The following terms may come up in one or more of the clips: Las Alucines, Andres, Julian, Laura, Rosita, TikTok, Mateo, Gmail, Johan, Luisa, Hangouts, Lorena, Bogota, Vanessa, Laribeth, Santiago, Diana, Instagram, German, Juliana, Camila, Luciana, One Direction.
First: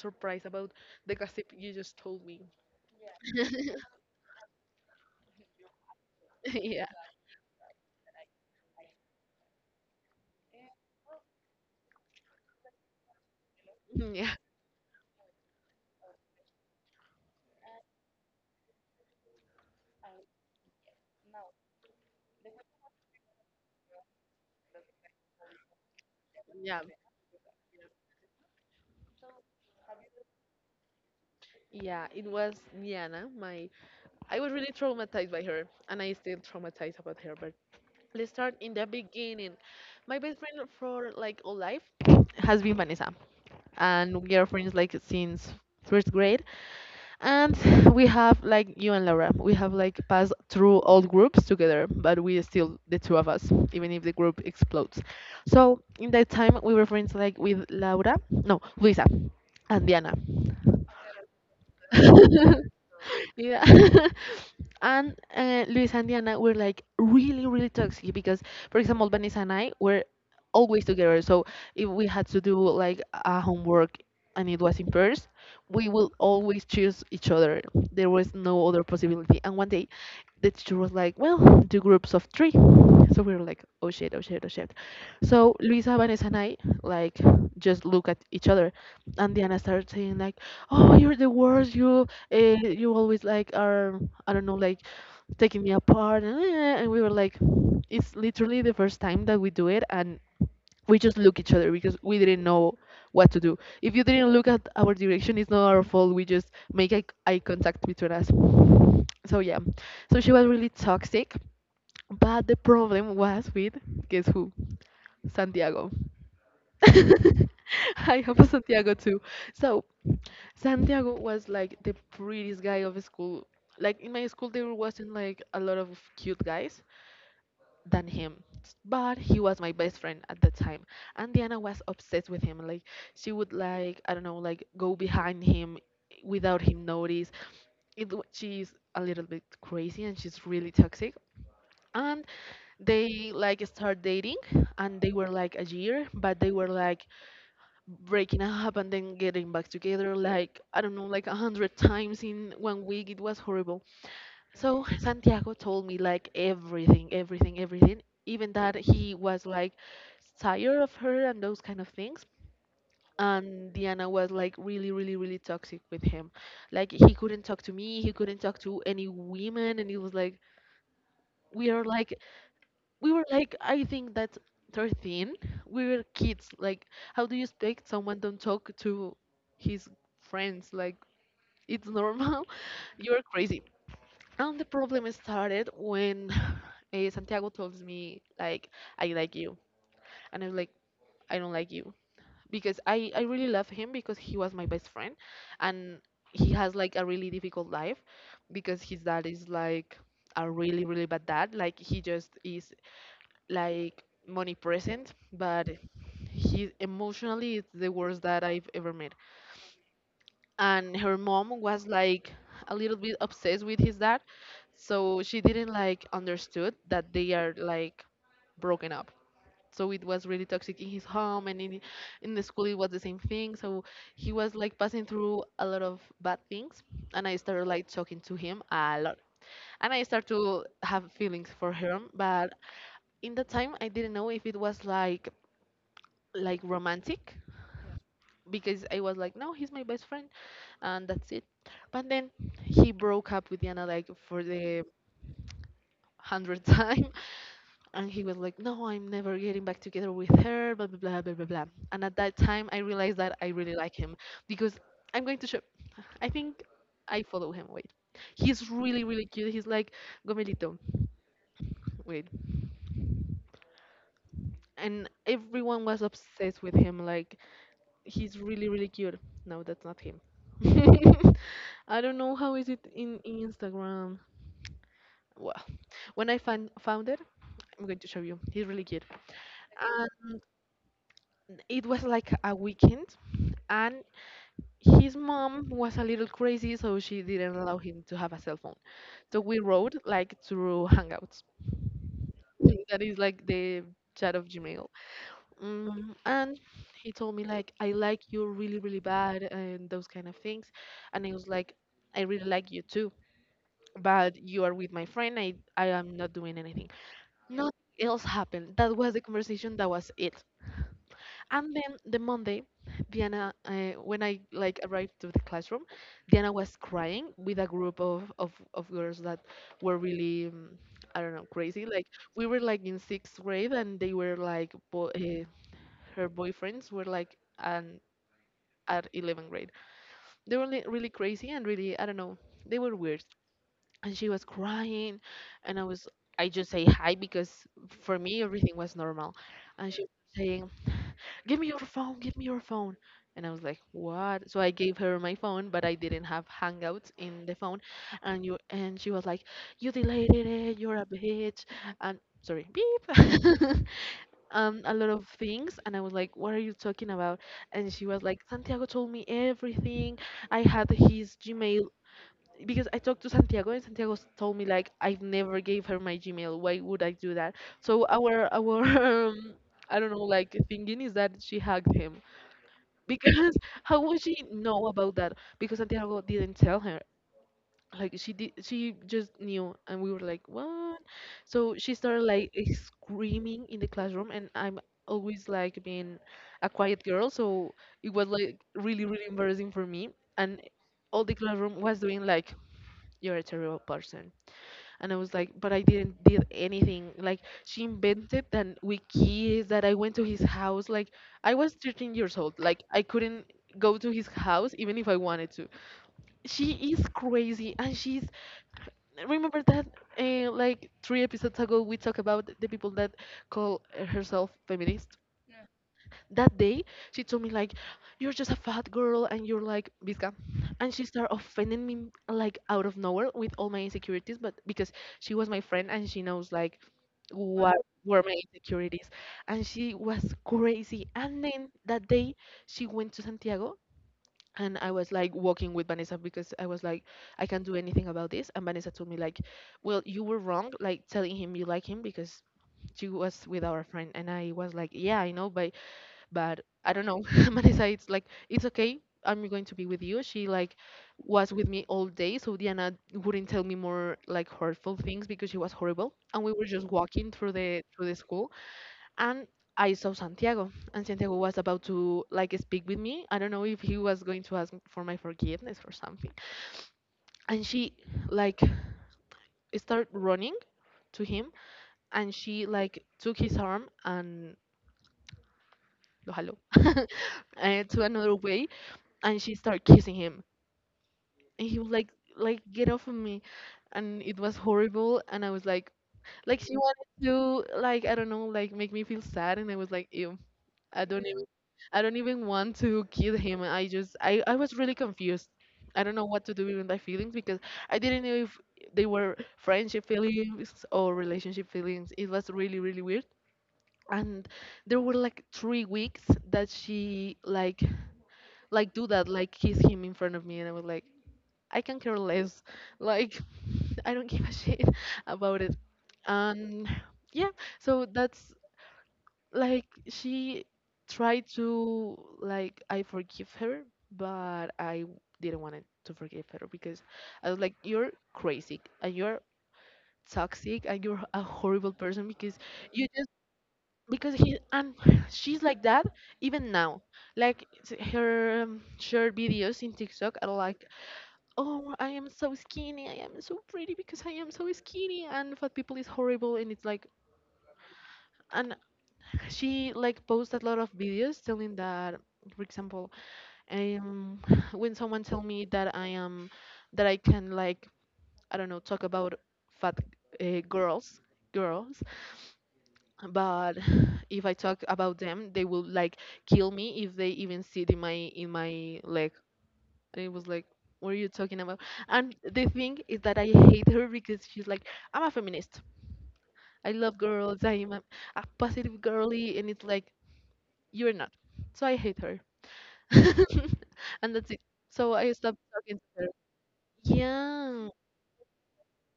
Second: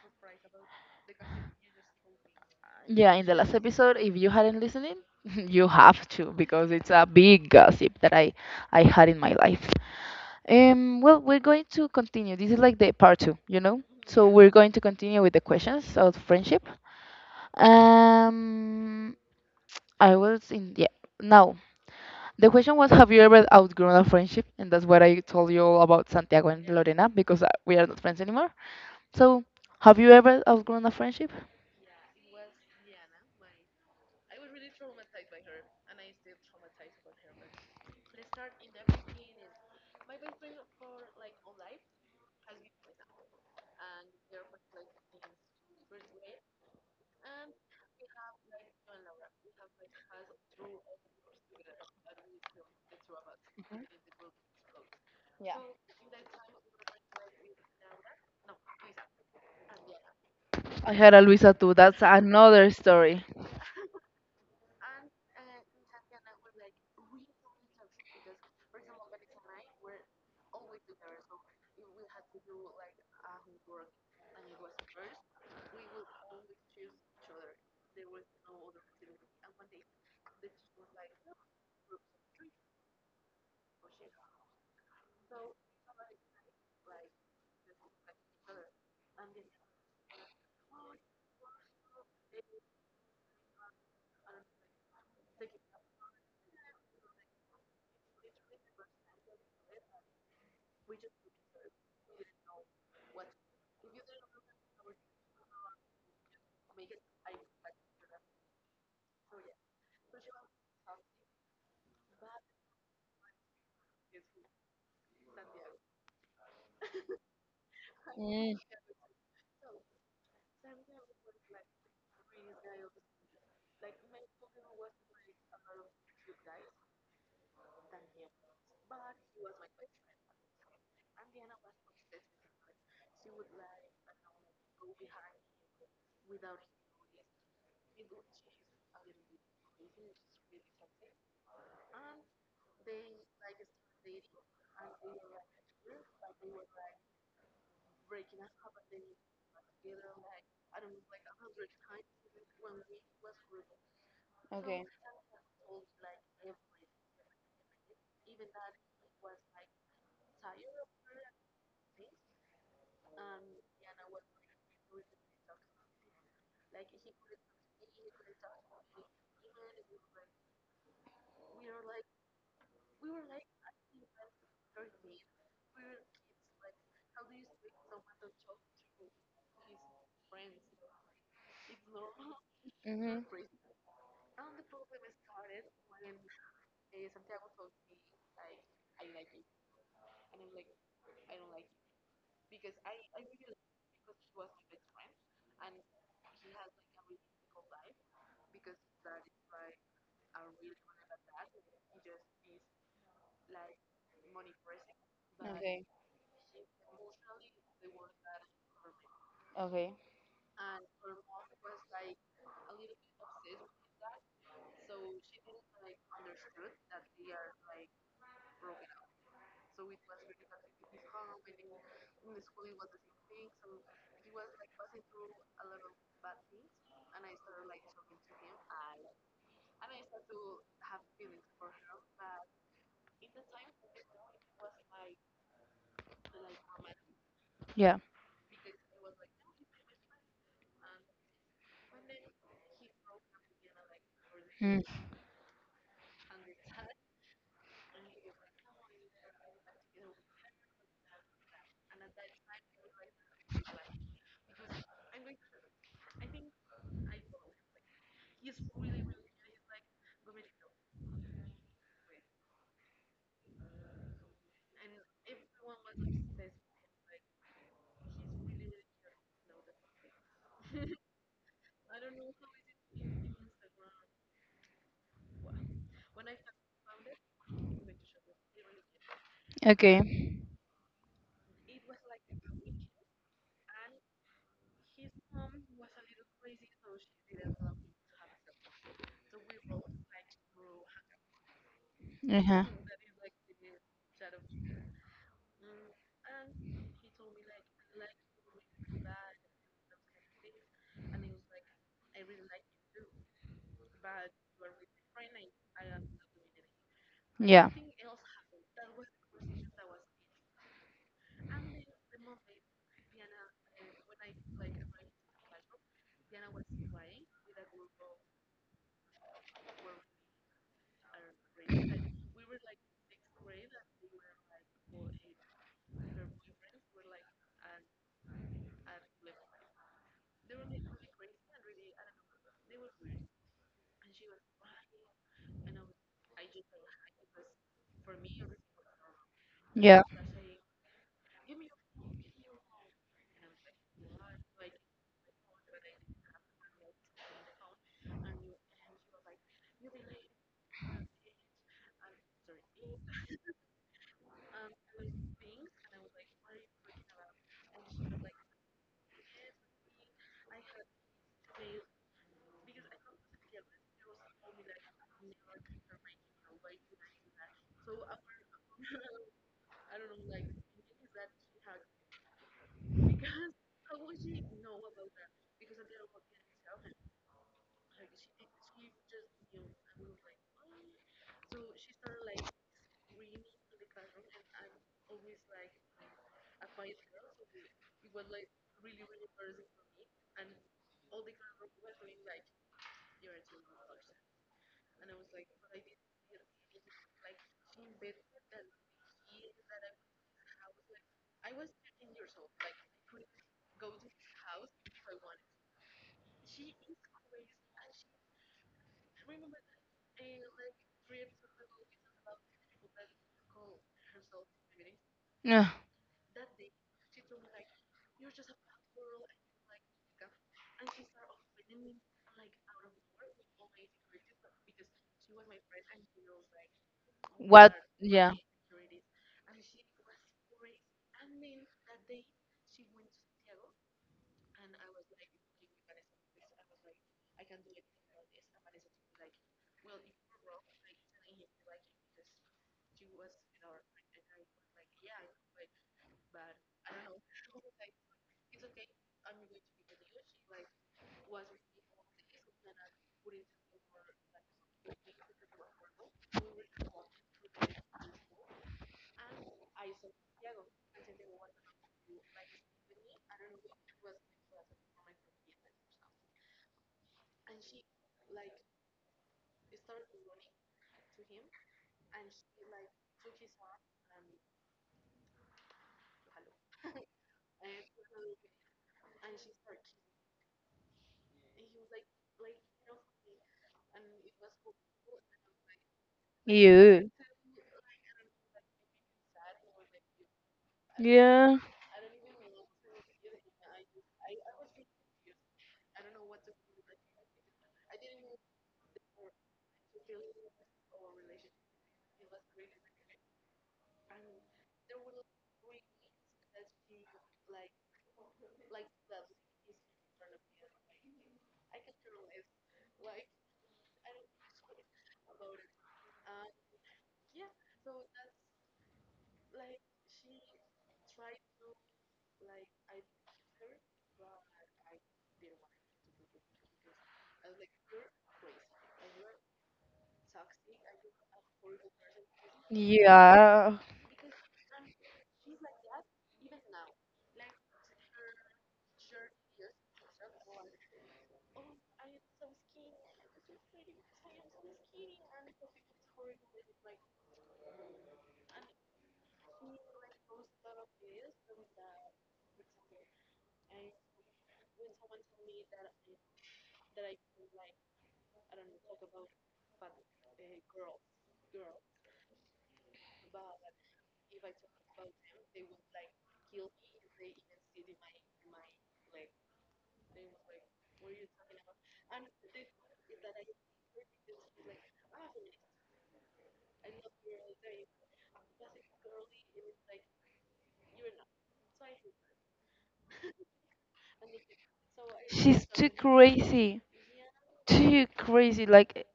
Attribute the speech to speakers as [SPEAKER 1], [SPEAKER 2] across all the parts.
[SPEAKER 1] surprised about the gossip you just told me.
[SPEAKER 2] Yeah, in the last episode, if you hadn't listened, you have to because
[SPEAKER 1] Yeah,
[SPEAKER 2] it's a big gossip that I had in my life. Well, we're going to continue. This is like the part two. So
[SPEAKER 1] yeah,
[SPEAKER 2] we're going to continue with the questions of friendship. Um, I was in yeah. Now, the question was, have you ever outgrown a friendship? And that's what I told you all about Santiago and
[SPEAKER 1] yeah,
[SPEAKER 2] Lorena because we are not friends anymore. So, have you ever outgrown a friendship?
[SPEAKER 1] yeah. It was Niana. I was really traumatized by her, and I still traumatized about her. But let's start in the beginning. My best friend for like all life has been Vanessa, and we are friends like since first grade. And we have like you and Laura, we have like passed through all groups together, but we are still the two of us, even if the group explodes. So in that time, we were friends like with Laura, no, Luisa and Diana.
[SPEAKER 2] I had a Luisa too. That's another story.
[SPEAKER 1] Yeah. And Luis and Diana were like really, really toxic because, for example, Vanessa and I were always together. So if we had to do like a homework and it was in pairs, we will always choose each other. There was no other possibility. And one day, the teacher was like, "Well, do groups of three." So we were like, "Oh shit! Oh shit! Oh shit!" So Luisa, Vanessa, and I like just look at each other, and Diana started saying like, "Oh, you're the worst. You always like are, I don't know, like taking me apart." And we were like, it's literally the first time that we do it, and we just look each other because we didn't know what to do. If you didn't look at our direction, it's not our fault. We just make eye contact between us. So yeah, so she was really toxic, but the problem was with guess who? Santiago. I have a
[SPEAKER 2] Mm,
[SPEAKER 1] Santiago too. So Santiago was like the prettiest guy of school. Like in my school, there wasn't like a lot of cute guys than him, but he was my best friend at the time. And Diana was obsessed with him. Like she would, like, I don't know, like go behind him without him notice. She's a little bit crazy and she's really toxic. And they like start dating and they were like a year, but they were like breaking up and then getting back together like, I don't know, like a hundred times in one week. It was horrible. So
[SPEAKER 2] okay.
[SPEAKER 1] Santiago told me like everything, everything, everything, even that he was like tired of her and those kind of things. And Diana was like really, really, really toxic with him. Like he couldn't talk to me, he couldn't talk to any women, and it was like we are like we were like I think that's 13. We were kids. Like, how do you expect someone don't talk to his friends? Like, it's normal. You're
[SPEAKER 2] Mhm.
[SPEAKER 1] crazy. And the problem started when Santiago tells me like, I like you. And I was like, I don't like you. Because I really love him, because he was my best friend. And he has like a really difficult life because his dad is like a really really bad dad. Like, he just is like money present, but
[SPEAKER 2] Okay.
[SPEAKER 1] he emotionally is the worst dad I've ever met.
[SPEAKER 2] Okay.
[SPEAKER 1] And her mom was like a little bit obsessed with his dad, so she didn't like understood that they are like broken up. So it was really toxic in his home and in the school it was the same thing. So he was like passing through a lot of bad things, and I started like talking to him a lot. And I started to have feelings for him, but in that time I didn't know if it was like romantic,
[SPEAKER 2] Yeah.
[SPEAKER 1] because I was like, no, he's my best friend, and that's it. But then he broke up with Diana like for
[SPEAKER 2] Mm.
[SPEAKER 1] the 100th time, and he was like, no, I'm never getting back together with her, blah blah blah blah blah blah. And at that time, I realized that I really like him because I'm going to show. I think I follow him. Wait. He's really, really cute. He's like Gomelito. Wait. And everyone was obsessed with him. Like, he's really really cute. No, that's not him. I don't know how is it in Instagram. Well, when I find found it, I'm going to show you. He's really cute.
[SPEAKER 2] Okay.
[SPEAKER 1] And it was like a weekend, and his mom was a little crazy, so she didn't allow him to have a cell phone. So we wrote like through Hangouts.
[SPEAKER 2] Uh-huh.
[SPEAKER 1] That is like the chat of Gmail. And he told me like, I like you really really bad, and those kind of things. And I was like, I really like you too, but you are with my friend. I am not doing anything.
[SPEAKER 2] Yeah.
[SPEAKER 1] Nothing else happened. That was the conversation, that was it. And then the Monday, Diana, when I like arrived to the classroom, Diana was crying with a group of girls that were really, I don't know, crazy. Like, we were like in sixth grade, and they were like her boyfriends were like an at 11th grade. They were really crazy and really, I don't know. They were weird. And she was crying, and I just say hi because for me everything was normal, and
[SPEAKER 2] Yeah.
[SPEAKER 1] she was saying, give me your phone, give me your phone. And I was like, what? So I gave her my phone, but I didn't have Hangouts in the phone. And she was like, you deleted it, you're a bitch. And sorry, beep. A lot of things, and I was like, what are you talking about? And she was like, Santiago told me everything. I had his Gmail. Because I talked to Santiago, and told me like, I've never gave her my Gmail. Why would I do that? So our um, I don't know, like, thinking is that she hugged him, because how would she know about that? Because Santiago didn't tell her. Like, she did, she just knew, and we were like, what? So she started like, screaming in the classroom, and I'm always like being a quiet girl, so it was like really really embarrassing for me, and all the classroom was doing like, you're a terrible person. And I was like, but I didn't did anything. Like, she invented that we kissed, that I went to his house. Like, I was 13 years old. Like, I couldn't go to his house even if I wanted to. She is crazy, and she's remember that, like three episodes ago we talked about the people that call herself feminist,
[SPEAKER 2] Yeah.
[SPEAKER 1] that day she told me like, you're just a fat girl and you're like Vizca. And she started offending me like out of nowhere with all my insecurities, but because she was my friend and she knows like
[SPEAKER 2] What?
[SPEAKER 1] what were
[SPEAKER 2] Yeah.
[SPEAKER 1] my insecurities. And she was crazy, and then that day she went to Santiago, and I was like walking with Vanessa, because I was like, I can't do anything about this. And Vanessa told me like, well, you were wrong like telling him you like him, because she was with our friend. And I was like, yeah, I know, but I don't know. Marisa, it's okay, I'm going to be with you. She like was with me all day, so Diana wouldn't tell me more like hurtful things, because she was horrible. And we were just walking through the school, and I saw Santiago, and Santiago was about to like speak with me. I don't know if he was going to ask for my forgiveness or something. And she like started running to him, and she like took his arm and lo jaló to another way, and she started kissing him, and he was like get off of me. And it was horrible, and I was like she
[SPEAKER 2] You.
[SPEAKER 1] wanted to, like, I don't know, like make me feel sad, and I was like, ew, i don't even
[SPEAKER 2] Yeah.
[SPEAKER 1] I don't even want to kill him. I was really confused. I don't know what to do with my feelings, because I didn't know if they were friendship feelings or relationship feelings. It was really really weird. And there were like 3 weeks that she like do that, like kiss him in front of me. And I was like, I can care less. Like, I don't give a shit about it. And yeah, so that's like she tried to like I forgive her, but I didn't want to forgive her, because I was like, you're crazy, and you're toxic, and you're a horrible person, because you just,
[SPEAKER 2] Yeah.
[SPEAKER 1] because he, and she's like that even now. Like, her short videos in TikTok are like, "Oh, I am so skinny, I am so pretty because I am so skinny, and fat people is horrible." And it's like, and she like posts a lot of videos telling that, for example, um, when someone tell me that I am, that I can like, I don't know, talk about fat uh, girls, girls, but if I talk about them, they will like kill me if they even sit in my like. And it was like, what are you talking about? And the thing is that I hate her because she's like, I'm a feminist. I love girls. I'm a positive girly. And it's like, you're not. So I hate her. And that's it. So I stopped
[SPEAKER 2] She's too
[SPEAKER 1] talking to her.
[SPEAKER 2] crazy.
[SPEAKER 1] Yeah.
[SPEAKER 2] Too crazy. Like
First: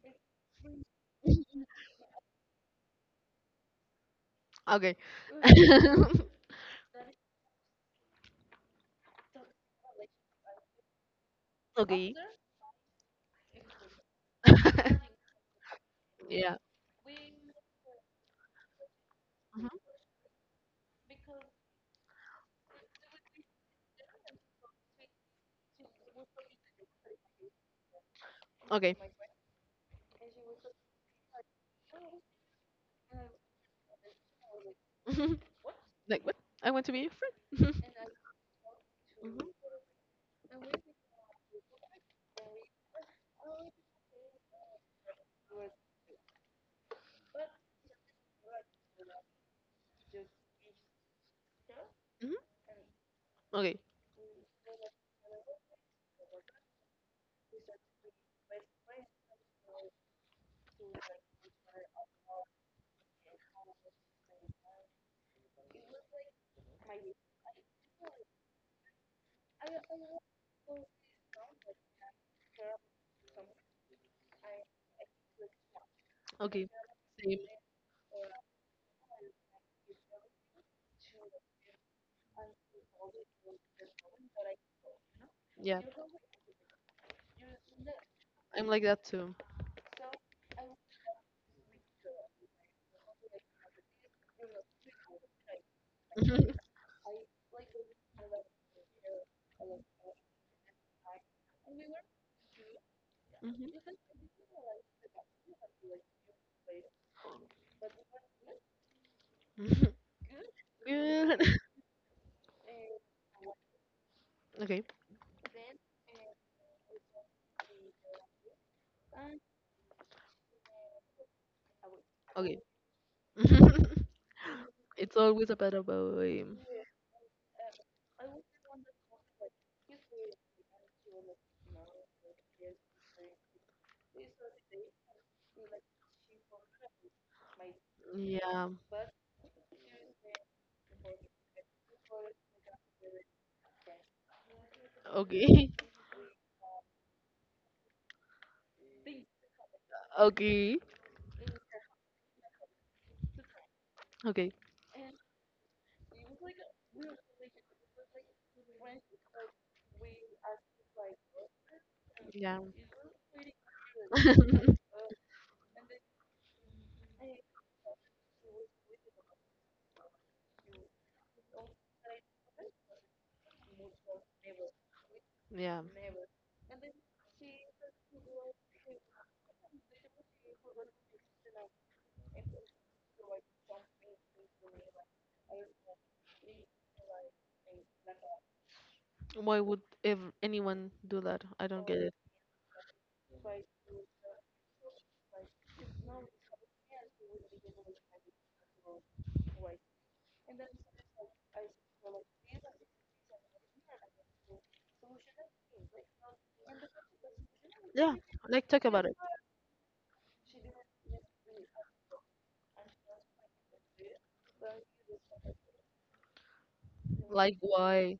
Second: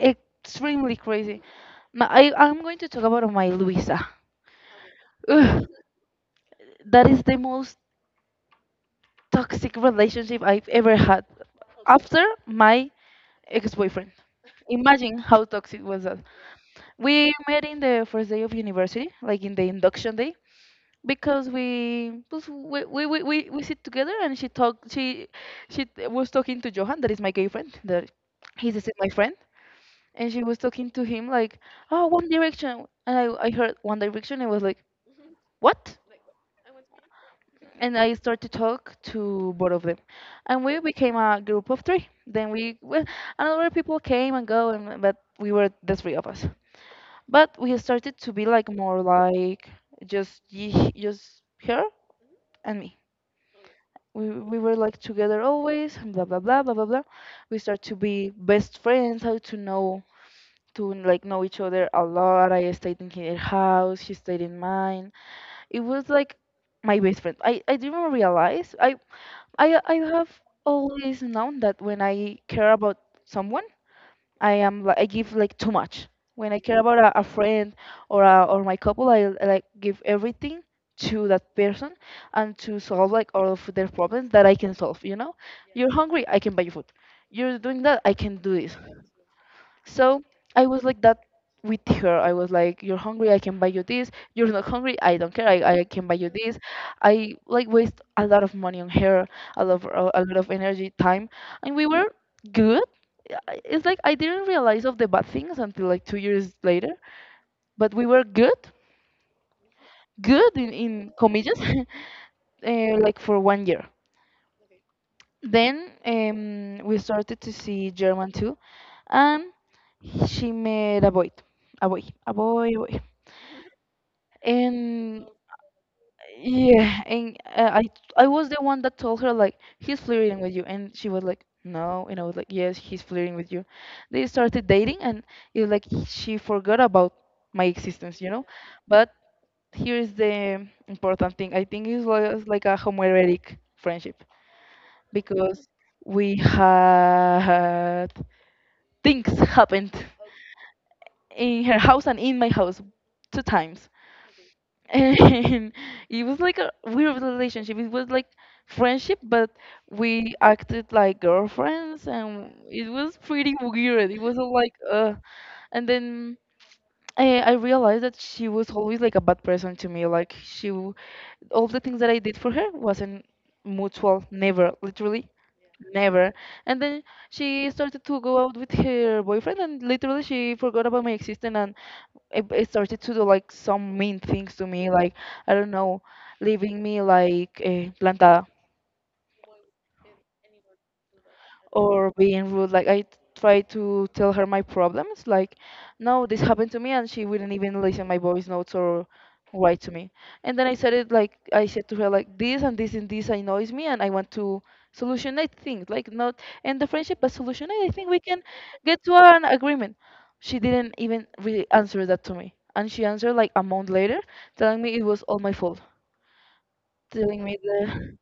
[SPEAKER 2] extremely crazy. I'm going to talk about my Luisa.
[SPEAKER 1] Okay.
[SPEAKER 2] Ugh, that is the most toxic relationship I've ever had
[SPEAKER 1] Okay.
[SPEAKER 2] after my ex boyfriend. Imagine how toxic was that.
[SPEAKER 1] Yeah.
[SPEAKER 2] We met in the first day of university, like in the
[SPEAKER 1] Hmm.
[SPEAKER 2] induction day, because we sit together, and she talked she t- was talking to Johan that is my gay friend that he's still
[SPEAKER 1] Okay.
[SPEAKER 2] my friend, and she was talking to him like, oh, One Direction, and I heard One Direction and was like,
[SPEAKER 1] Mhm.
[SPEAKER 2] what?
[SPEAKER 1] Like, what? I want to be your friend.
[SPEAKER 2] And I started to talk
[SPEAKER 1] Hmm.
[SPEAKER 2] to both of them, and we became a group of three. Then we well, and other people came and go, and but we were the three of us, but we started to be like more like just her
[SPEAKER 1] Hmm.
[SPEAKER 2] and me.
[SPEAKER 1] Okay.
[SPEAKER 2] We were like together always, and blah blah blah blah blah blah. We start to be best friends, how to know, to like know each other a lot. I stayed in her house. She stayed in mine. It was like my best friend. I didn't realize I have always known that when I care about someone, I give like too much. When I
[SPEAKER 1] Okay.
[SPEAKER 2] care about a
[SPEAKER 1] Same.
[SPEAKER 2] friend or my couple, I like give everything to that person, and to solve like all of their problems that I can solve. You know,
[SPEAKER 1] Yeah.
[SPEAKER 2] you're hungry, I can buy you food. You're doing that, I can do
[SPEAKER 1] I'm
[SPEAKER 2] this.
[SPEAKER 1] like that too.
[SPEAKER 2] So I was like that with her. I was like, "You're hungry, I can buy you this. You're not hungry, I don't care. I can buy you this." I like waste a lot of money on her, a lot of energy, time, and we were good. It's
[SPEAKER 1] Mhm.
[SPEAKER 2] like I didn't realize of the bad things until like 2 years later, but we were good,
[SPEAKER 1] Mhm.
[SPEAKER 2] good in
[SPEAKER 1] Good.
[SPEAKER 2] comillas, like for one year.
[SPEAKER 1] Okay.
[SPEAKER 2] Then we started to see German too, and she met a boy, a boy, a
[SPEAKER 1] Okay.
[SPEAKER 2] boy, a boy.
[SPEAKER 1] It's
[SPEAKER 2] And
[SPEAKER 1] always a bad boy.
[SPEAKER 2] yeah, and I was the one that told her like, he's flirting with you, and she was like, no, and I was like, yes, he's flirting with you. They started dating, and it's like she forgot about my existence. you know
[SPEAKER 1] Yeah.
[SPEAKER 2] but here is the important thing. I think it was like a homoerotic friendship because
[SPEAKER 1] Okay.
[SPEAKER 2] we had things happened
[SPEAKER 1] Okay.
[SPEAKER 2] in her house and in my house two times.
[SPEAKER 1] Okay.
[SPEAKER 2] And it was like a weird relationship. It was like friendship, but we acted like girlfriends, and
[SPEAKER 1] Yeah.
[SPEAKER 2] it was pretty weird. It was all like, and then I realized that she was always like a bad person to me. Like all the things that I did for her wasn't mutual, never, literally.
[SPEAKER 1] Yeah.
[SPEAKER 2] Never, and then she started to go out with her boyfriend, and literally she forgot about my existence. It started to do like some mean things to me, like, I don't know, leaving me like plantada,
[SPEAKER 1] Why would ever anyone do that? I don't get
[SPEAKER 2] or
[SPEAKER 1] it.
[SPEAKER 2] being rude. Like I try to tell her my problems, like, no, this happened to me, and she wouldn't even listen my voice notes or write to me. And then I said it, like I said to her like this and this and this annoys me, and I want to solutionate things. Like not and the friendship, but solutionate. I think
[SPEAKER 1] Yeah.
[SPEAKER 2] we can
[SPEAKER 1] Like, talk
[SPEAKER 2] get
[SPEAKER 1] about
[SPEAKER 2] to
[SPEAKER 1] it.
[SPEAKER 2] an agreement. She didn't even really answer that to me, and she answered like a month later, telling me it was all my fault, telling me
[SPEAKER 1] Like,
[SPEAKER 2] the
[SPEAKER 1] why?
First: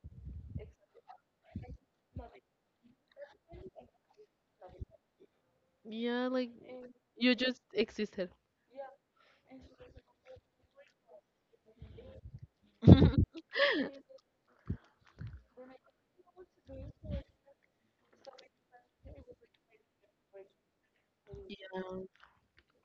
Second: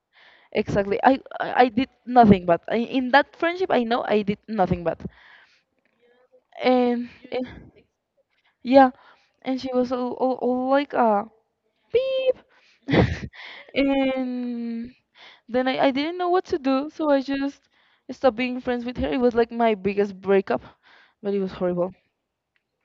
[SPEAKER 2] Exactly. I did nothing but I, in that friendship I know I did nothing but
[SPEAKER 1] Yeah, like
[SPEAKER 2] and
[SPEAKER 1] you just existed.
[SPEAKER 2] yeah, and she was all like a beep, and then I didn't know what to do, so I just stopped being friends with her. It was like my biggest breakup, but it was horrible.
[SPEAKER 1] Yeah.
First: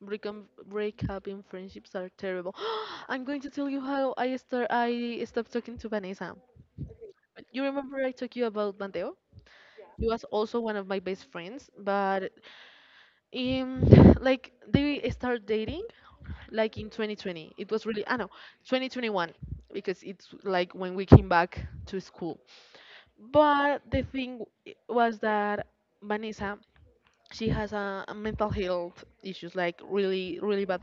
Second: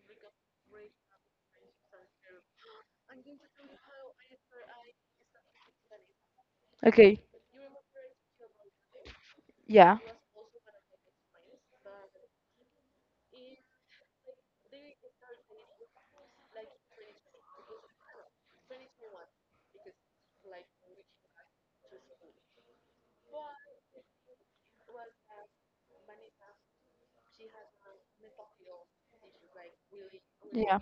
[SPEAKER 1] Breakup in friendships are terrible. I'm going to tell you how I start. I stopped talking to Vanessa.
[SPEAKER 2] Okay.
[SPEAKER 1] You remember I talked you about Mateo?
[SPEAKER 2] Yeah.
[SPEAKER 1] He was also one of my best friends, but um, like they started dating like in 2020. It was really, I know, 2021 because it's like when we came back to school. But the thing was that Vanessa, she has a mental health issues, like really really
[SPEAKER 2] Yeah.
[SPEAKER 1] bad.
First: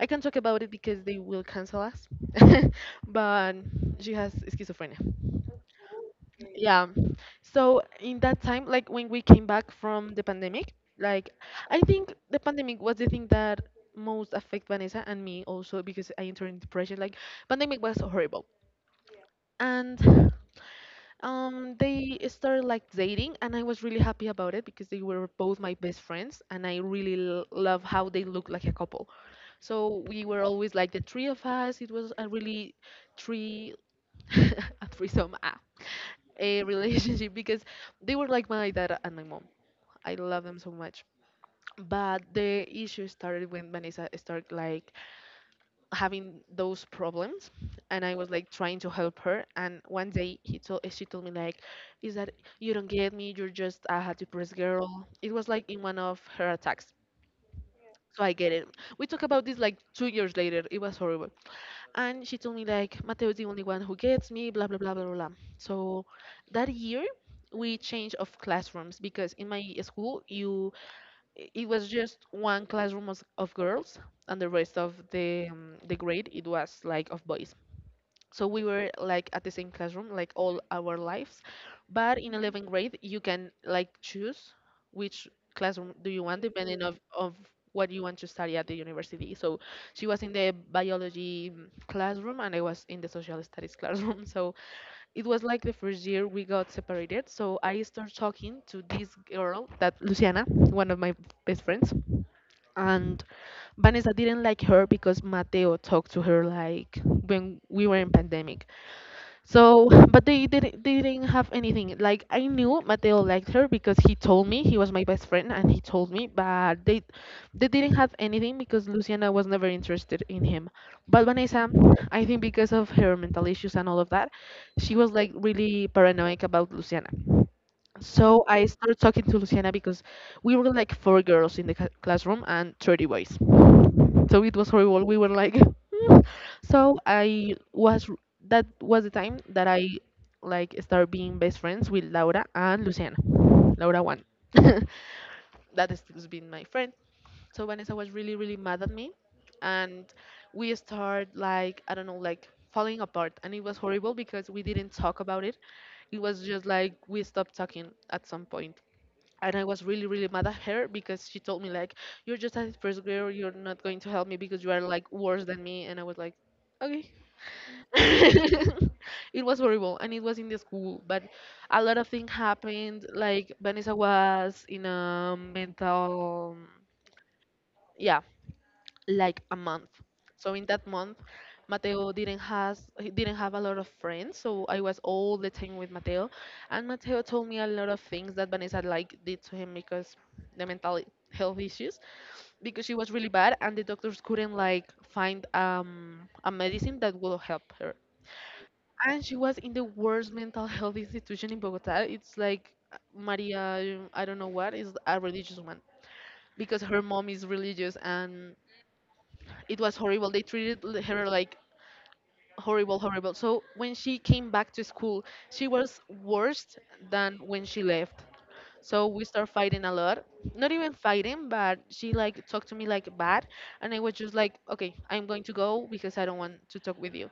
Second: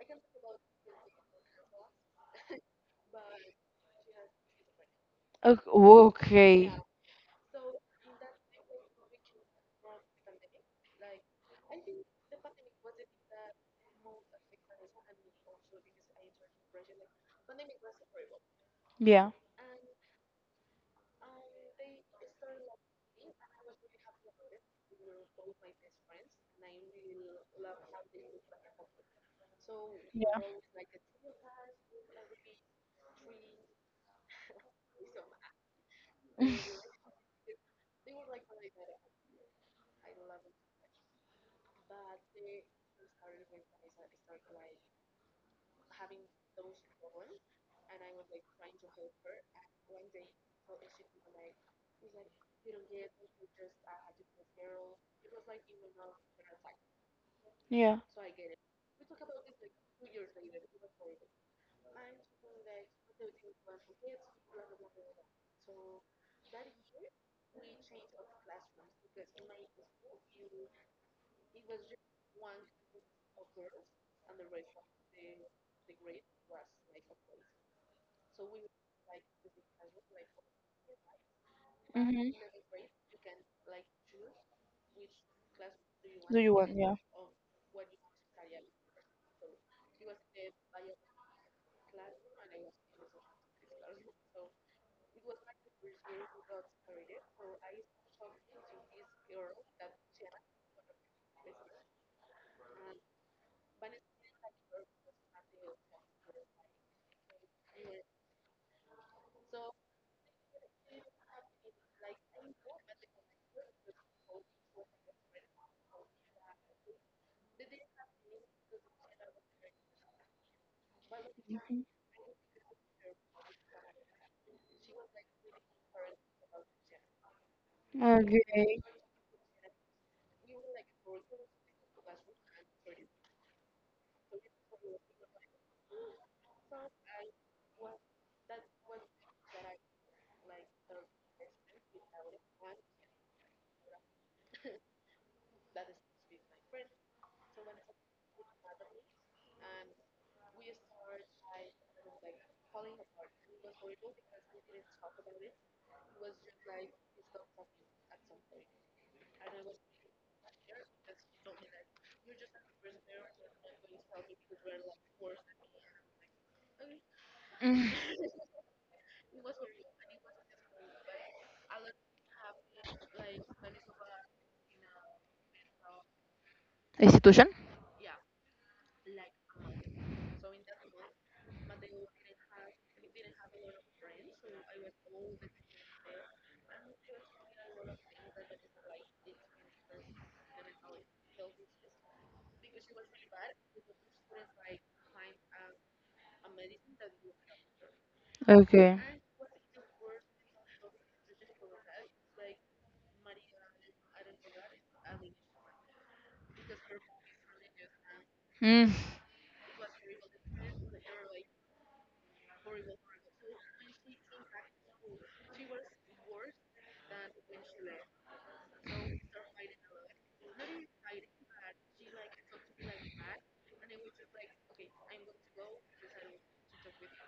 [SPEAKER 1] I can't talk about it because they will cancel us. But she has schizophrenia.
[SPEAKER 2] Okay.
[SPEAKER 1] Yeah. So in that time, like when we came back from the pandemic, like I think the pandemic was the thing that most affect Vanessa and me also because I entered in depression. Like, pandemic was horrible.
[SPEAKER 2] Yeah.
[SPEAKER 1] And they started like dating, and I was really happy about it because they were both my best friends, and I really l love how they look like a couple. So we
[SPEAKER 2] Yeah.
[SPEAKER 1] were always like the three of us. It was a really three, a threesome, a relationship because they were like my dad and my mom. I love them so much. But the issue started when Vanessa started like having those problems, and I was like trying to help her. And one day, he told she told me like, is that you don't get me, you're just a hot depressed girl. It was like in one of her attacks.
[SPEAKER 2] Yeah.
[SPEAKER 1] So
[SPEAKER 2] class,
[SPEAKER 1] I get it, we talk about this like 2 years later. It was horrible. And she told me like, Mateo is the only one who gets me, blah blah blah blah blah. So that year we changed of classrooms because in my school, it was just one classroom of girls, and the rest of the grade, it was like of boys. So we were like at the same classroom like all our lives, but in 11th grade you can like choose which classroom do you want, depending
[SPEAKER 2] Yeah.
[SPEAKER 1] of what you want to study at the university. So she was in the biology classroom, and I was in the social studies classroom. So it was like the first year we got separated. So I started talking to this girl, that Luciana, one of my best friends, and Vanessa didn't like her because Mateo talked to her like when we were in pandemic. So, but they didn't have anything. Like, I knew Mateo liked her because he told me, he was my best friend and he told me, but they didn't have anything because Luciana was never interested in him. But Vanessa, I think because of her mental issues and all of that, she was like really paranoid about Luciana.
[SPEAKER 2] Yeah.
[SPEAKER 1] So I
[SPEAKER 2] Okay.
[SPEAKER 1] started talking to Luciana because we were like four girls in the classroom and 30 boys, so it was horrible, we were like so I was that was the time that I like started being best friends with Laura and Luciana, Laura one, that is has still been my friend. So Vanessa was really really mad at me, and we started like, I don't know, like falling apart, and it was horrible because we didn't talk about it. It was just like we stopped talking at some point. And I was really, really mad at her because she told me like, You're just a first grader. You're not going to help me because you are like worse than me. And I was like, Okay.
[SPEAKER 2] Mm.
[SPEAKER 1] It was horrible, and it was in the school, but a lot of things happened. Like, Vanessa was in a mental,
[SPEAKER 2] Institution?
[SPEAKER 1] yeah, like a month. So in that month, Mateo didn't has he didn't have a lot of friends, so I was all the time with Mateo, and Mateo told me a lot of things that Vanessa like did to him because the mental health issues, because she was really bad, and the doctors couldn't like find a medicine that will help her,
[SPEAKER 2] Okay.
[SPEAKER 1] and she was in the worst mental health institution in Bogota. It's like Maria, I don't know what, is
[SPEAKER 2] do
[SPEAKER 1] a religious one because her mom is religious and
[SPEAKER 2] and Mm.
[SPEAKER 1] it was horrible. They treated her like horrible, horrible. So when she came back to school, she was worse than when she left. So we start fighting a lot. Not even fighting, but she like talked to me like bad, and I was just like, okay, I'm going to go because I don't want to talk with you.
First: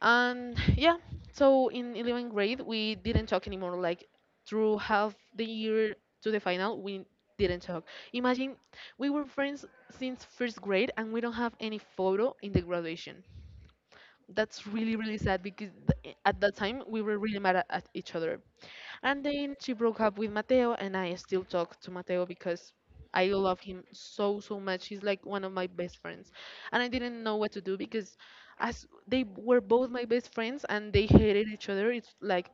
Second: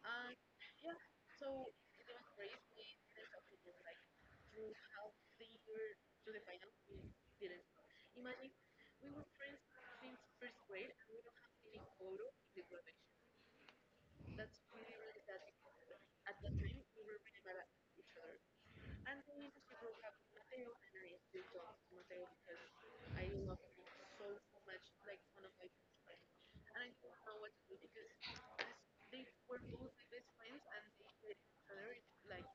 [SPEAKER 1] And yeah, so in 11th grade, we didn't talk anymore. Like, through half the year to the final, we didn't talk. Imagine, we were friends since first grade and we don't have any photo in the graduation. That's really, really sad because at that time we were really mad at each other, and then she broke up with Mateo, and I still talk to Mateo because I love him so, so much. He's like one of my best friends. And I didn't know what to do because as they were both my best friends and they hated each other, it's like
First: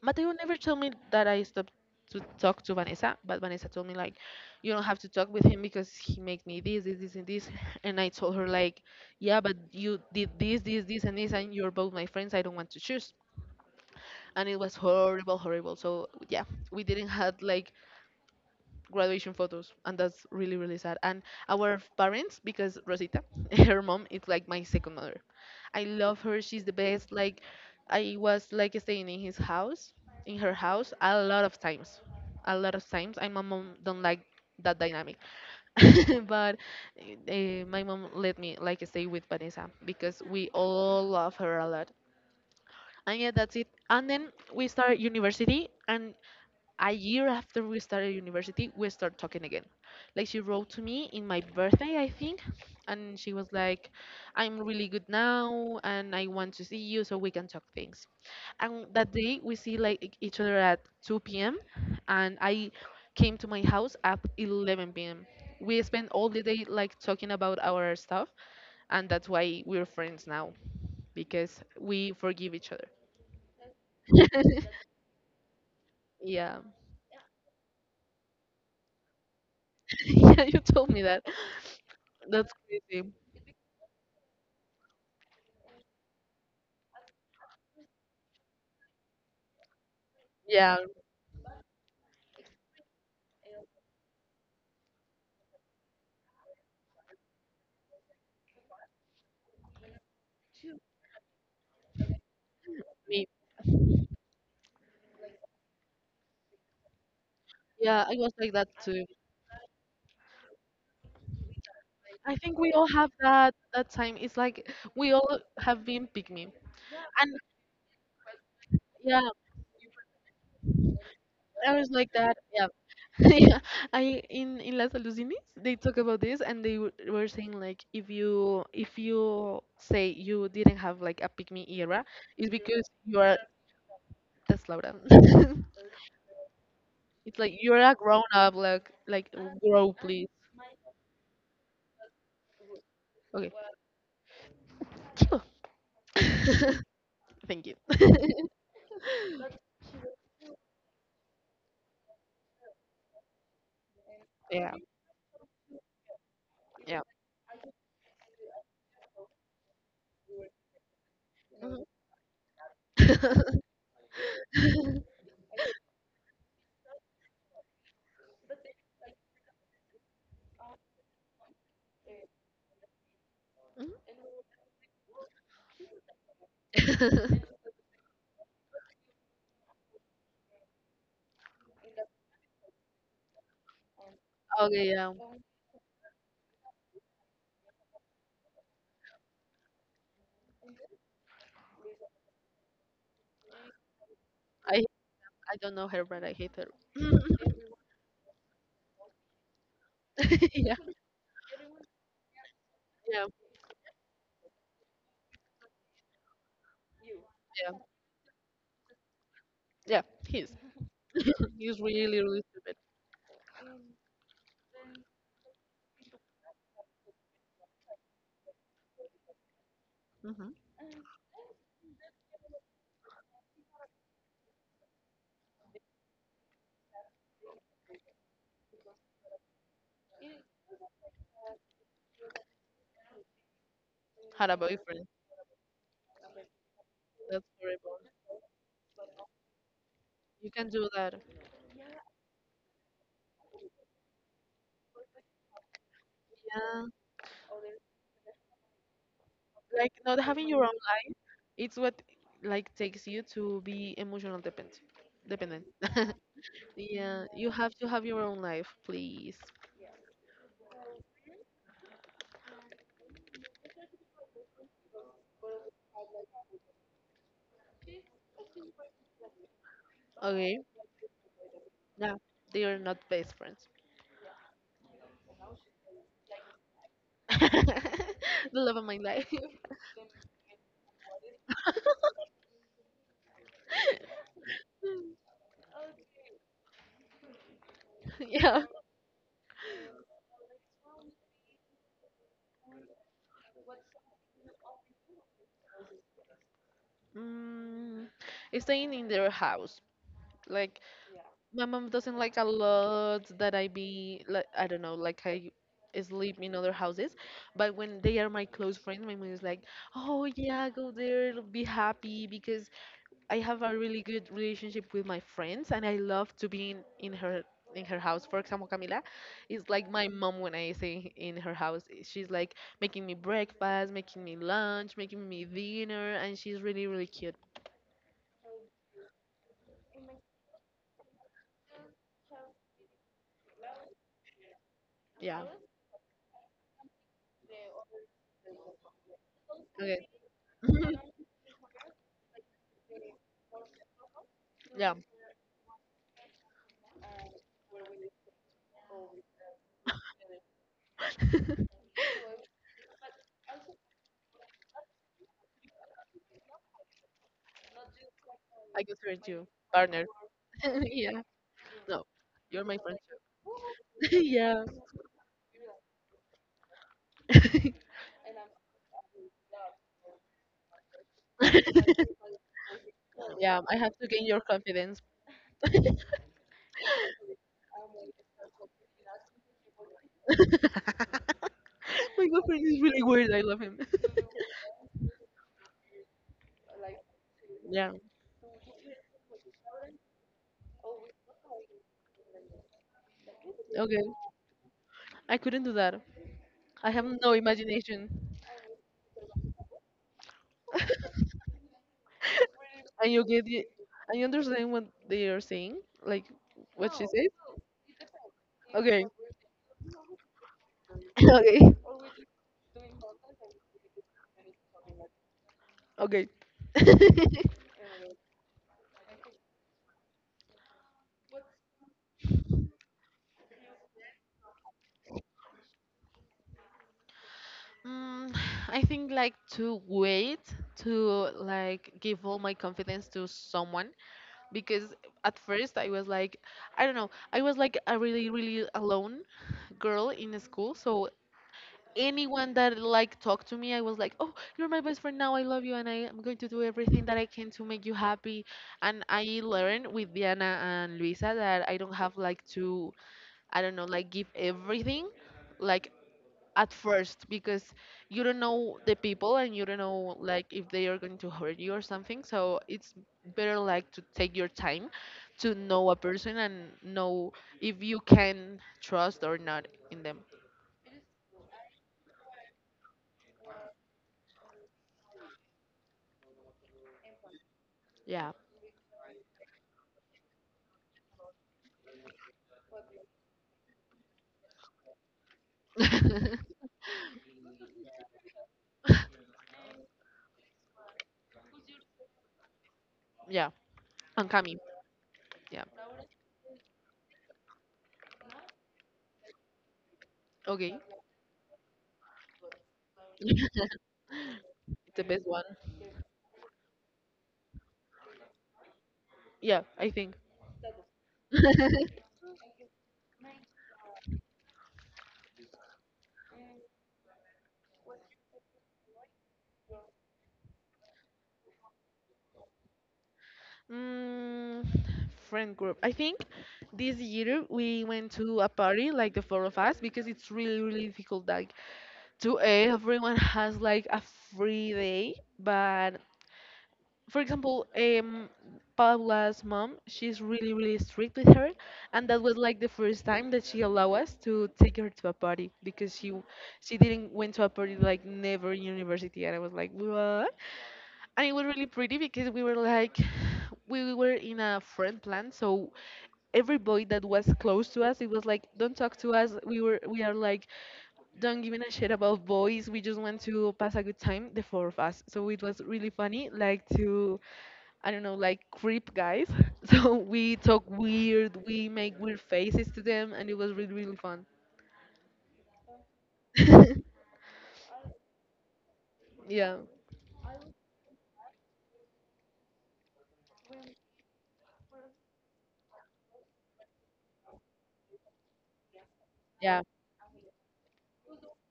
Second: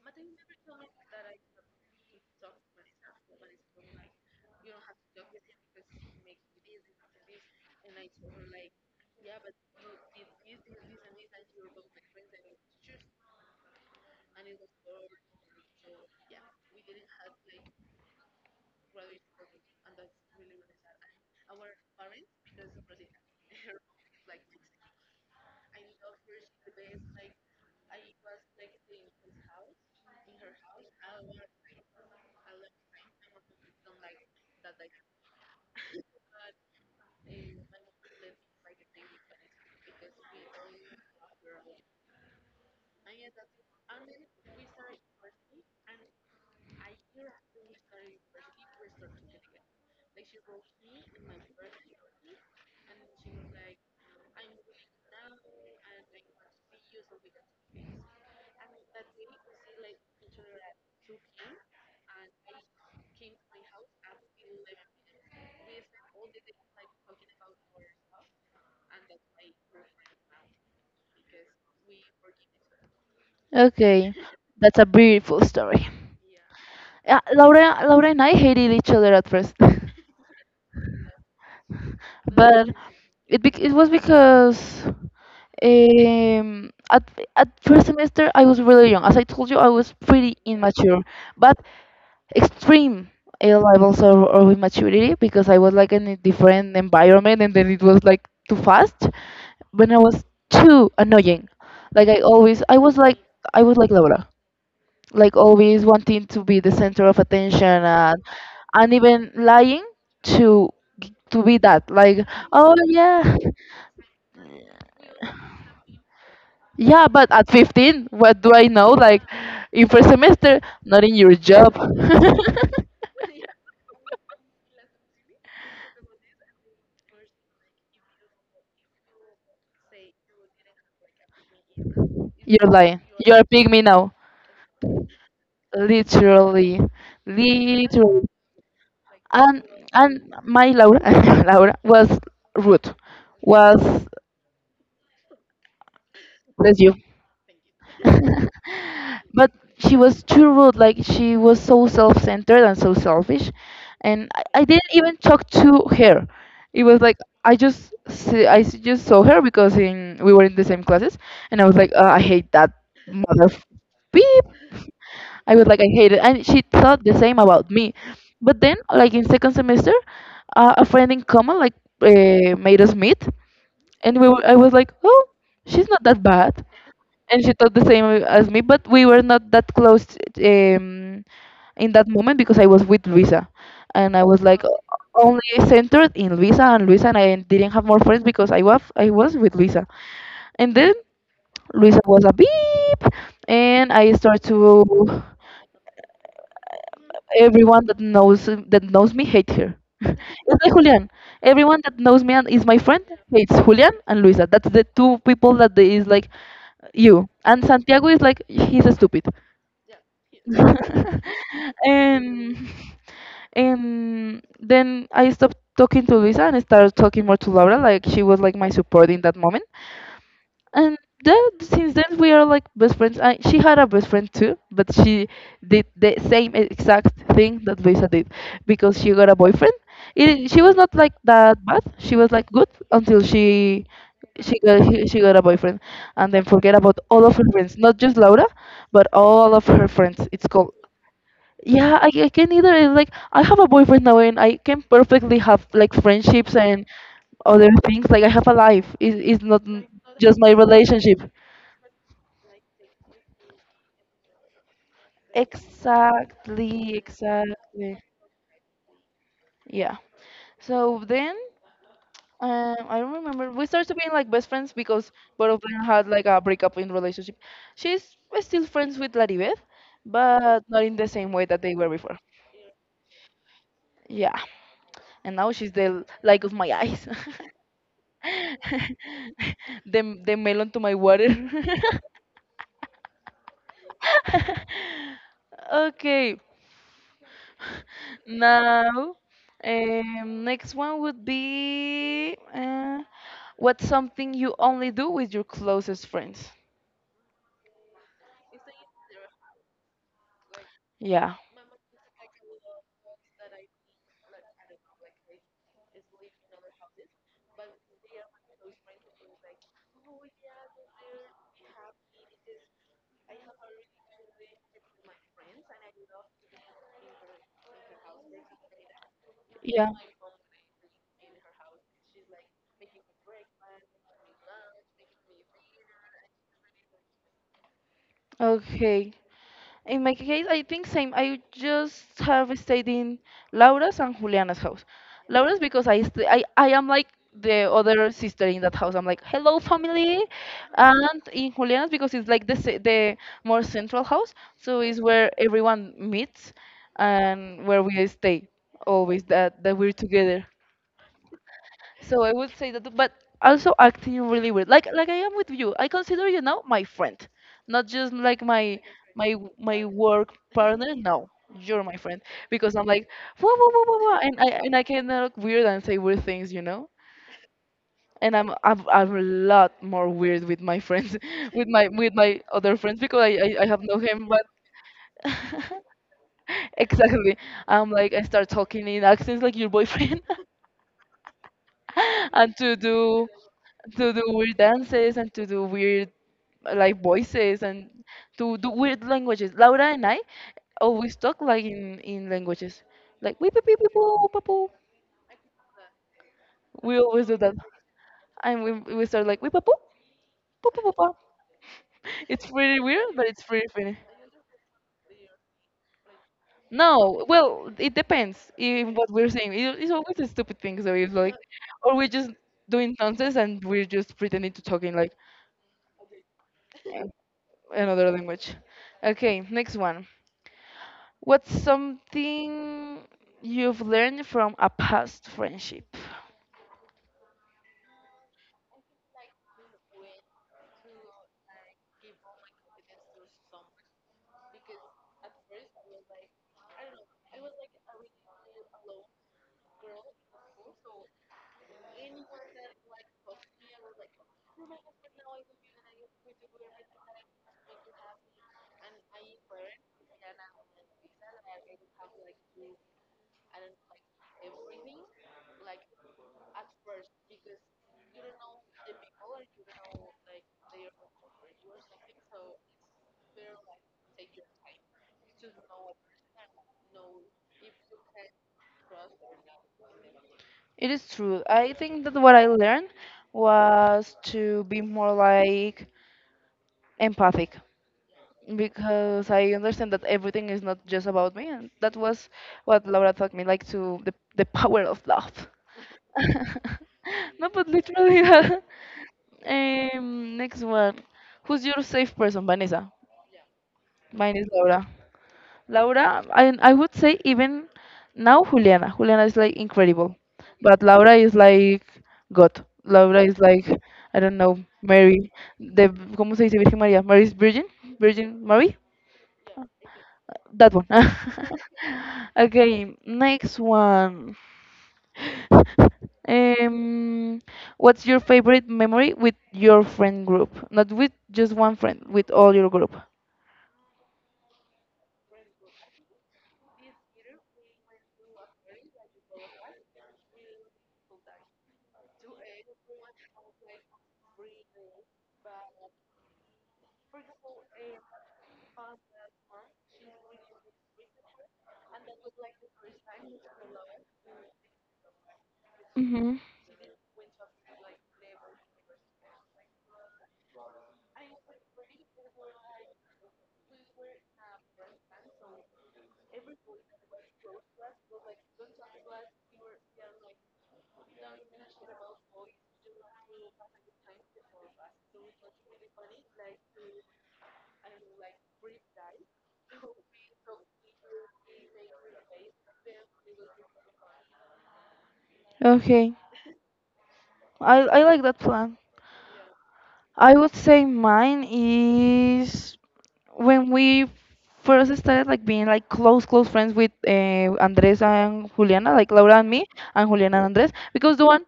[SPEAKER 1] Mateo never told me that I stopped to talk to Vanessa, but Vanessa told me like, you don't have to talk with him because he make me this, this, this and this, and I told her like, Yeah, but you did this, this, this and this and you're both my friends, I don't want to choose, and it was horrible, horrible. So yeah, we didn't have like graduation photos, and that's really, really sad. And our parents, because Rosita, her mom, is like my second mother. I love her. She's the best. Like, I was like staying in her house, a lot of times, a lot of times. And my mom don't like that dynamic. But my mom let me like stay with Vanessa because we all love her a lot. And yeah, that's it. And then we start university, and a year after we started university, we start talking again. Like, she wrote to me in my birthday, I think, and she was like, I'm really good now and I want to see you so we can talk things. And that day we see like each other at 2 p.m. and I came to my house at 11 p.m. We spent all the day like talking about our stuff, and that's why we're friends now because we forgive each
[SPEAKER 2] Okay.
[SPEAKER 1] other.
[SPEAKER 2] That's a beautiful story.
[SPEAKER 1] Yeah.
[SPEAKER 2] Yeah, Laura and I hated each other at first.
[SPEAKER 1] Yeah, you told me that. That's
[SPEAKER 2] But
[SPEAKER 1] crazy.
[SPEAKER 2] it was because at first semester I was really young. As I told you, I was pretty
[SPEAKER 1] Yeah,
[SPEAKER 2] immature, but extreme levels of immaturity because I was like in a different environment, and then it was like too fast. When I was too annoying, like I always
[SPEAKER 1] me.
[SPEAKER 2] I was like Laura, like always wanting to be the center of attention,
[SPEAKER 1] Yeah, I
[SPEAKER 2] and
[SPEAKER 1] was like that
[SPEAKER 2] and
[SPEAKER 1] too.
[SPEAKER 2] even lying to to be that like,
[SPEAKER 1] I think we
[SPEAKER 2] oh
[SPEAKER 1] all have
[SPEAKER 2] yeah.
[SPEAKER 1] that time. It's like, we all have been pick me.
[SPEAKER 2] Yeah,
[SPEAKER 1] And
[SPEAKER 2] but at 15, what do I know? Like,
[SPEAKER 1] yeah,
[SPEAKER 2] in first semester, not in your
[SPEAKER 1] I
[SPEAKER 2] job.
[SPEAKER 1] was like that. Yeah. Yeah. I in Las Alucines, they talk about this and they were saying like, if you say you didn't have like a pick me era, it's
[SPEAKER 2] You're
[SPEAKER 1] because
[SPEAKER 2] lying.
[SPEAKER 1] you are.
[SPEAKER 2] You're a pygmy now.
[SPEAKER 1] That's Laura.
[SPEAKER 2] Literally.
[SPEAKER 1] It's like, you're a grown
[SPEAKER 2] Literally.
[SPEAKER 1] up, like
[SPEAKER 2] And
[SPEAKER 1] grow, please.
[SPEAKER 2] and my Laura Laura was rude.
[SPEAKER 1] Okay.
[SPEAKER 2] Was bless you.
[SPEAKER 1] Thank you.
[SPEAKER 2] But she was too rude. Like she was so self-centered and so selfish, and I
[SPEAKER 1] Yeah.
[SPEAKER 2] didn't even talk to her. It
[SPEAKER 1] Yeah.
[SPEAKER 2] was like I just saw her because in we were in the same classes, and I was
[SPEAKER 1] Mhm.
[SPEAKER 2] like, I hate that
[SPEAKER 1] Mhm.
[SPEAKER 2] mother f- beep. I was like, I hate it, and she thought the same about me. But then, like in second semester, a friend in common, like, made us meet, and I was like, oh, she's not that bad, and she thought the same as me, but we were not that close, um, in that moment because I was with Luisa, and I was like
[SPEAKER 1] Okay, yeah.
[SPEAKER 2] only centered in Luisa and Luisa, and I didn't have more friends because I was with Luisa, and then Luisa was a beep, and I start
[SPEAKER 1] I
[SPEAKER 2] to
[SPEAKER 1] I don't know her, but I hate her.
[SPEAKER 2] everyone that knows me hate her. It's
[SPEAKER 1] Yeah,
[SPEAKER 2] like Julian. Everyone that knows me and is my friend
[SPEAKER 1] yeah,
[SPEAKER 2] hates Julian and Luisa. That's the two people that they is like you. And
[SPEAKER 1] yeah,
[SPEAKER 2] Santiago is like, he's stupid.
[SPEAKER 1] yeah. He's he's really really
[SPEAKER 2] and
[SPEAKER 1] stupid.
[SPEAKER 2] and then I stopped talking to Luisa and started talking more to Laura. Like, she was like my support in that moment.
[SPEAKER 1] Hmm.
[SPEAKER 2] And then since then we are like best friends. She had a best friend too, but she did the same exact thing that Luisa did because she got a boyfriend. It, she was not like that bad. She was like good until she
[SPEAKER 1] Had a
[SPEAKER 2] she got
[SPEAKER 1] boyfriend.
[SPEAKER 2] he- she got a boyfriend, and then forget about all of her friends,
[SPEAKER 1] Horrible.
[SPEAKER 2] not just Laura, but all of her friends.
[SPEAKER 1] You
[SPEAKER 2] It's
[SPEAKER 1] can
[SPEAKER 2] called
[SPEAKER 1] do that.
[SPEAKER 2] yeah, I can either. It's like I have a boyfriend now, and I can perfectly have like friendships
[SPEAKER 1] Yeah,
[SPEAKER 2] and other things. Like I have a life. It's not
[SPEAKER 1] like not
[SPEAKER 2] just
[SPEAKER 1] having
[SPEAKER 2] my
[SPEAKER 1] your own. Life,
[SPEAKER 2] relationship.
[SPEAKER 1] it's what like takes you to be emotional dependent. Dependent.
[SPEAKER 2] Exactly,
[SPEAKER 1] Yeah, you have to
[SPEAKER 2] exactly.
[SPEAKER 1] have your own life, please.
[SPEAKER 2] Yeah. So then, I don't remember. We started being like best friends because both of them had like a breakup in relationship. She's still friends with Laribeth, but
[SPEAKER 1] Okay.
[SPEAKER 2] not in the same way that they were
[SPEAKER 1] Yeah,
[SPEAKER 2] before.
[SPEAKER 1] they are not best friends.
[SPEAKER 2] Yeah. And now she's the light of my eyes.
[SPEAKER 1] The love of my life.
[SPEAKER 2] the melon to my water. Okay.
[SPEAKER 1] Yeah.
[SPEAKER 2] Now, next one would be what's something you only do with your closest friends?
[SPEAKER 1] Mm, staying in their house. Like,
[SPEAKER 2] Yeah.
[SPEAKER 1] my mom doesn't like a lot that I be like, I don't know, like I sleep in other houses. But when they are my close friends, my mom is like, Oh yeah, go there, be happy because I have a really good relationship with my friends, and I love to be in her house. For example, Camila is
[SPEAKER 2] Yeah.
[SPEAKER 1] like my mom when I say in her house. She's like making me breakfast, making me lunch, making me dinner, and she's really really cute.
[SPEAKER 2] Okay. In my case, I think same. I just have stayed in Laura's and Juliana's house.
[SPEAKER 1] Yeah.
[SPEAKER 2] Laura's because I am like the other sister in that house. I'm like, hello
[SPEAKER 1] Okay.
[SPEAKER 2] family. And in Juliana's because it's like the more central house, so
[SPEAKER 1] Yeah.
[SPEAKER 2] it's where everyone meets and where we stay always that that we're together. So I would say that, but also acting really weird. Like I am with you. I consider you now my friend, not just like
[SPEAKER 1] I
[SPEAKER 2] my
[SPEAKER 1] consider
[SPEAKER 2] my
[SPEAKER 1] you
[SPEAKER 2] my
[SPEAKER 1] partner.
[SPEAKER 2] work partner.
[SPEAKER 1] Yeah.
[SPEAKER 2] No, you're my
[SPEAKER 1] No,
[SPEAKER 2] friend
[SPEAKER 1] you're my
[SPEAKER 2] because I'm
[SPEAKER 1] friend.
[SPEAKER 2] like, whoa whoa whoa whoa, whoa,"
[SPEAKER 1] Yeah.
[SPEAKER 2] and I can look weird and say weird things, you know. And I'm a lot more weird with my friends, with my with my other friends because I
[SPEAKER 1] Yeah.
[SPEAKER 2] I, I
[SPEAKER 1] I
[SPEAKER 2] have
[SPEAKER 1] have
[SPEAKER 2] no
[SPEAKER 1] to gain
[SPEAKER 2] him,
[SPEAKER 1] your
[SPEAKER 2] but.
[SPEAKER 1] confidence.
[SPEAKER 2] Exactly. I'm like, I start talking in accents like your boyfriend,
[SPEAKER 1] My
[SPEAKER 2] and
[SPEAKER 1] boyfriend
[SPEAKER 2] to
[SPEAKER 1] is really
[SPEAKER 2] do
[SPEAKER 1] weird. I love him.
[SPEAKER 2] to do weird dances, and to do weird like voices, and
[SPEAKER 1] Yeah.
[SPEAKER 2] to do weird languages. Laura and I always talk like in languages. Like, we papu
[SPEAKER 1] Okay.
[SPEAKER 2] papu papu.
[SPEAKER 1] I couldn't do that. I
[SPEAKER 2] We
[SPEAKER 1] have
[SPEAKER 2] always
[SPEAKER 1] no
[SPEAKER 2] do that.
[SPEAKER 1] imagination.
[SPEAKER 2] And we start like, we papu papu papu. It's pretty
[SPEAKER 1] And
[SPEAKER 2] weird,
[SPEAKER 1] you
[SPEAKER 2] but it's
[SPEAKER 1] get it.
[SPEAKER 2] pretty funny.
[SPEAKER 1] And you understand what they are saying, like what she
[SPEAKER 2] No,
[SPEAKER 1] says.
[SPEAKER 2] well, it depends in
[SPEAKER 1] Okay.
[SPEAKER 2] what we're saying. It, it's always the stupid things that we like,
[SPEAKER 1] Okay.
[SPEAKER 2] or we're just doing nonsense, and we're just pretending to talking like
[SPEAKER 1] Okay.
[SPEAKER 2] uh, another language. Okay, next one. What's something you've learned from a past friendship?
[SPEAKER 1] Mm, I think, like, to wait, to like give all my confidence to someone, because at first I was like, I don't know, I was like a really, really alone girl in the school. So anyone that like talked to me, I was like, oh, you're my best friend now. I love you, and I am going to do everything that I can to make you happy. And I learned with Diana and Luisa that I don't have like to, I don't know, like give everything. Like at first, because you don't know the people and you don't know like if they are going to hurt you or something, so it's better like to take your time to know a person and know if you can trust or not in them.
[SPEAKER 2] It is true. I think that what I learned was to be more like empathic
[SPEAKER 1] Yeah.
[SPEAKER 2] because I understand that everything is not just about me, and that was what Laura taught me, like to the power of love. No, but literally that. Next one. Who's your safe person, Vanessa?
[SPEAKER 1] Yeah, and
[SPEAKER 2] Mine is
[SPEAKER 1] Cami.
[SPEAKER 2] Laura.
[SPEAKER 1] Yeah.
[SPEAKER 2] Laura. I would say even now Juliana. Juliana is like incredible,
[SPEAKER 1] Okay.
[SPEAKER 2] but Laura is like God. Laura is like, I don't know,
[SPEAKER 1] The best
[SPEAKER 2] Mary.
[SPEAKER 1] one.
[SPEAKER 2] The ¿cómo se dice Virgen María? Mary's Virgin, Virgin Mary.
[SPEAKER 1] Yeah, I think.
[SPEAKER 2] That one. Okay, next one. Um, what's your favorite memory with your friend group? Not with just one friend, with all your group.
[SPEAKER 1] Mm, friend group. I think this year we went to a party, like the four of us, because it's really, really difficult that to everyone has like a free day, but for example, Paula's mom, she's really really strict with her, and that was like the first time that she allowed us to take her to a party because
[SPEAKER 2] Hmm.
[SPEAKER 1] she didn't went to a party like never in university, and I was like, what. And it was really pretty because we were like we were in a friend plan, so every boy that was close to us, it was like, don't talk to us, we are like, don't giving a shit about boys. We just want to pass a good time, the four of us. So it was really funny, like to, I don't know, like creep guys. So we talk weird, we make weird faces to them, and it was really, really fun.
[SPEAKER 2] Okay, I like that plan.
[SPEAKER 1] Yeah,
[SPEAKER 2] I would say mine is when we first started like being like close close friends with Andres and Juliana, like Laura and
[SPEAKER 1] yeah,
[SPEAKER 2] me, and Juliana and Andres, because the one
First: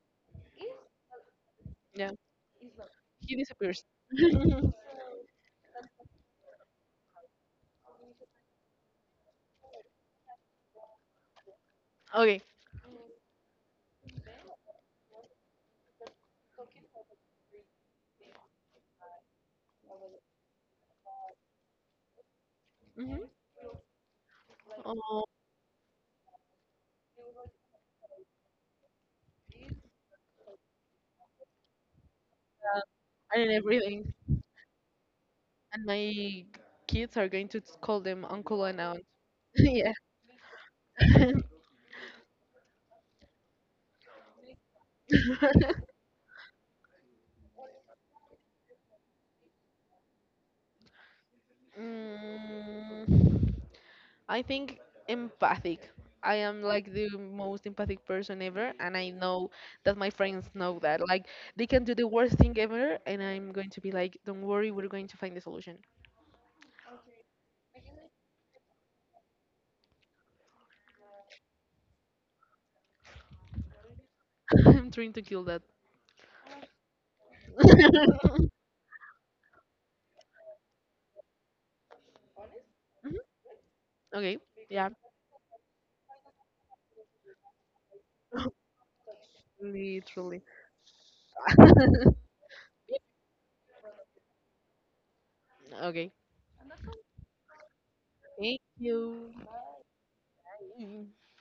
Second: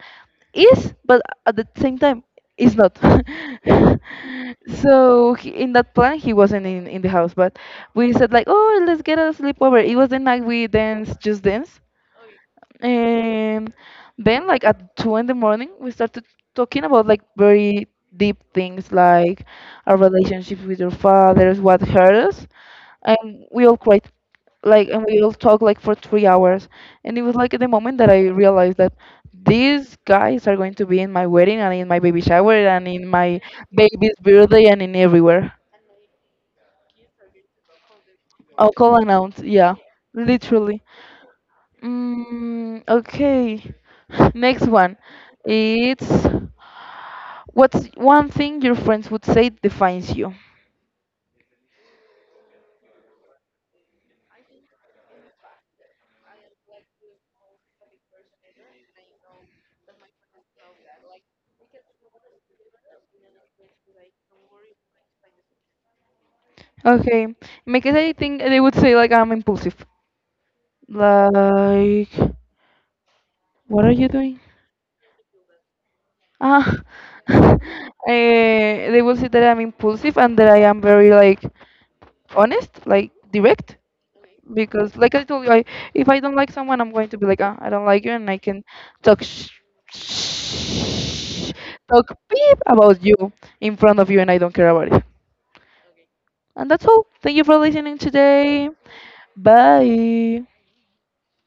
[SPEAKER 2] is, but at the same
[SPEAKER 1] yeah.
[SPEAKER 2] time is not.
[SPEAKER 1] He disappears.
[SPEAKER 2] So he, in that plan, he wasn't in the house, but we said like, oh, let's get a sleepover. It was the night we danced, just dance,
[SPEAKER 1] Okay.
[SPEAKER 2] and then, like at two in the morning, we started talking about like very deep things, like our relationship with your fathers, what hurt us,
[SPEAKER 1] Hmm.
[SPEAKER 2] and we all cried, like, and we
[SPEAKER 1] Oh,
[SPEAKER 2] all talked like for 3 hours. And it was like at the moment that I realized that these guys are going to be in my wedding and in my baby shower and in my
[SPEAKER 1] and everything.
[SPEAKER 2] baby's birthday and in everywhere.
[SPEAKER 1] And my kids are going to call them uncle
[SPEAKER 2] I'll
[SPEAKER 1] and
[SPEAKER 2] call
[SPEAKER 1] aunt.
[SPEAKER 2] announce, yeah,
[SPEAKER 1] Yeah.
[SPEAKER 2] literally. Mm, okay, next one. It's What's one thing your friends would say defines you?
[SPEAKER 1] Mm. I think empathic. I am like the most empathic person ever, and I know that my friends know that. Like, they can do the worst thing ever, and I'm going to be like, don't worry, we're going to find the solution.
[SPEAKER 2] Okay, because I think they would say like I'm impulsive. Like, what are you doing?
[SPEAKER 1] I'm trying to kill that.
[SPEAKER 2] Ah, they will say that I'm impulsive and that I am very like honest, like
[SPEAKER 1] Mhm,
[SPEAKER 2] direct.
[SPEAKER 1] okay, yeah,
[SPEAKER 2] Because like I told you, I, if I don't like someone, I'm going to be like, ah, I don't like you, and I can talk sh-
[SPEAKER 1] literally.
[SPEAKER 2] sh- talk beep about you in front of you, and I don't care about it.
[SPEAKER 1] Okay,
[SPEAKER 2] And that's all. Thank you for listening
[SPEAKER 1] thank
[SPEAKER 2] today.
[SPEAKER 1] you.
[SPEAKER 2] Bye.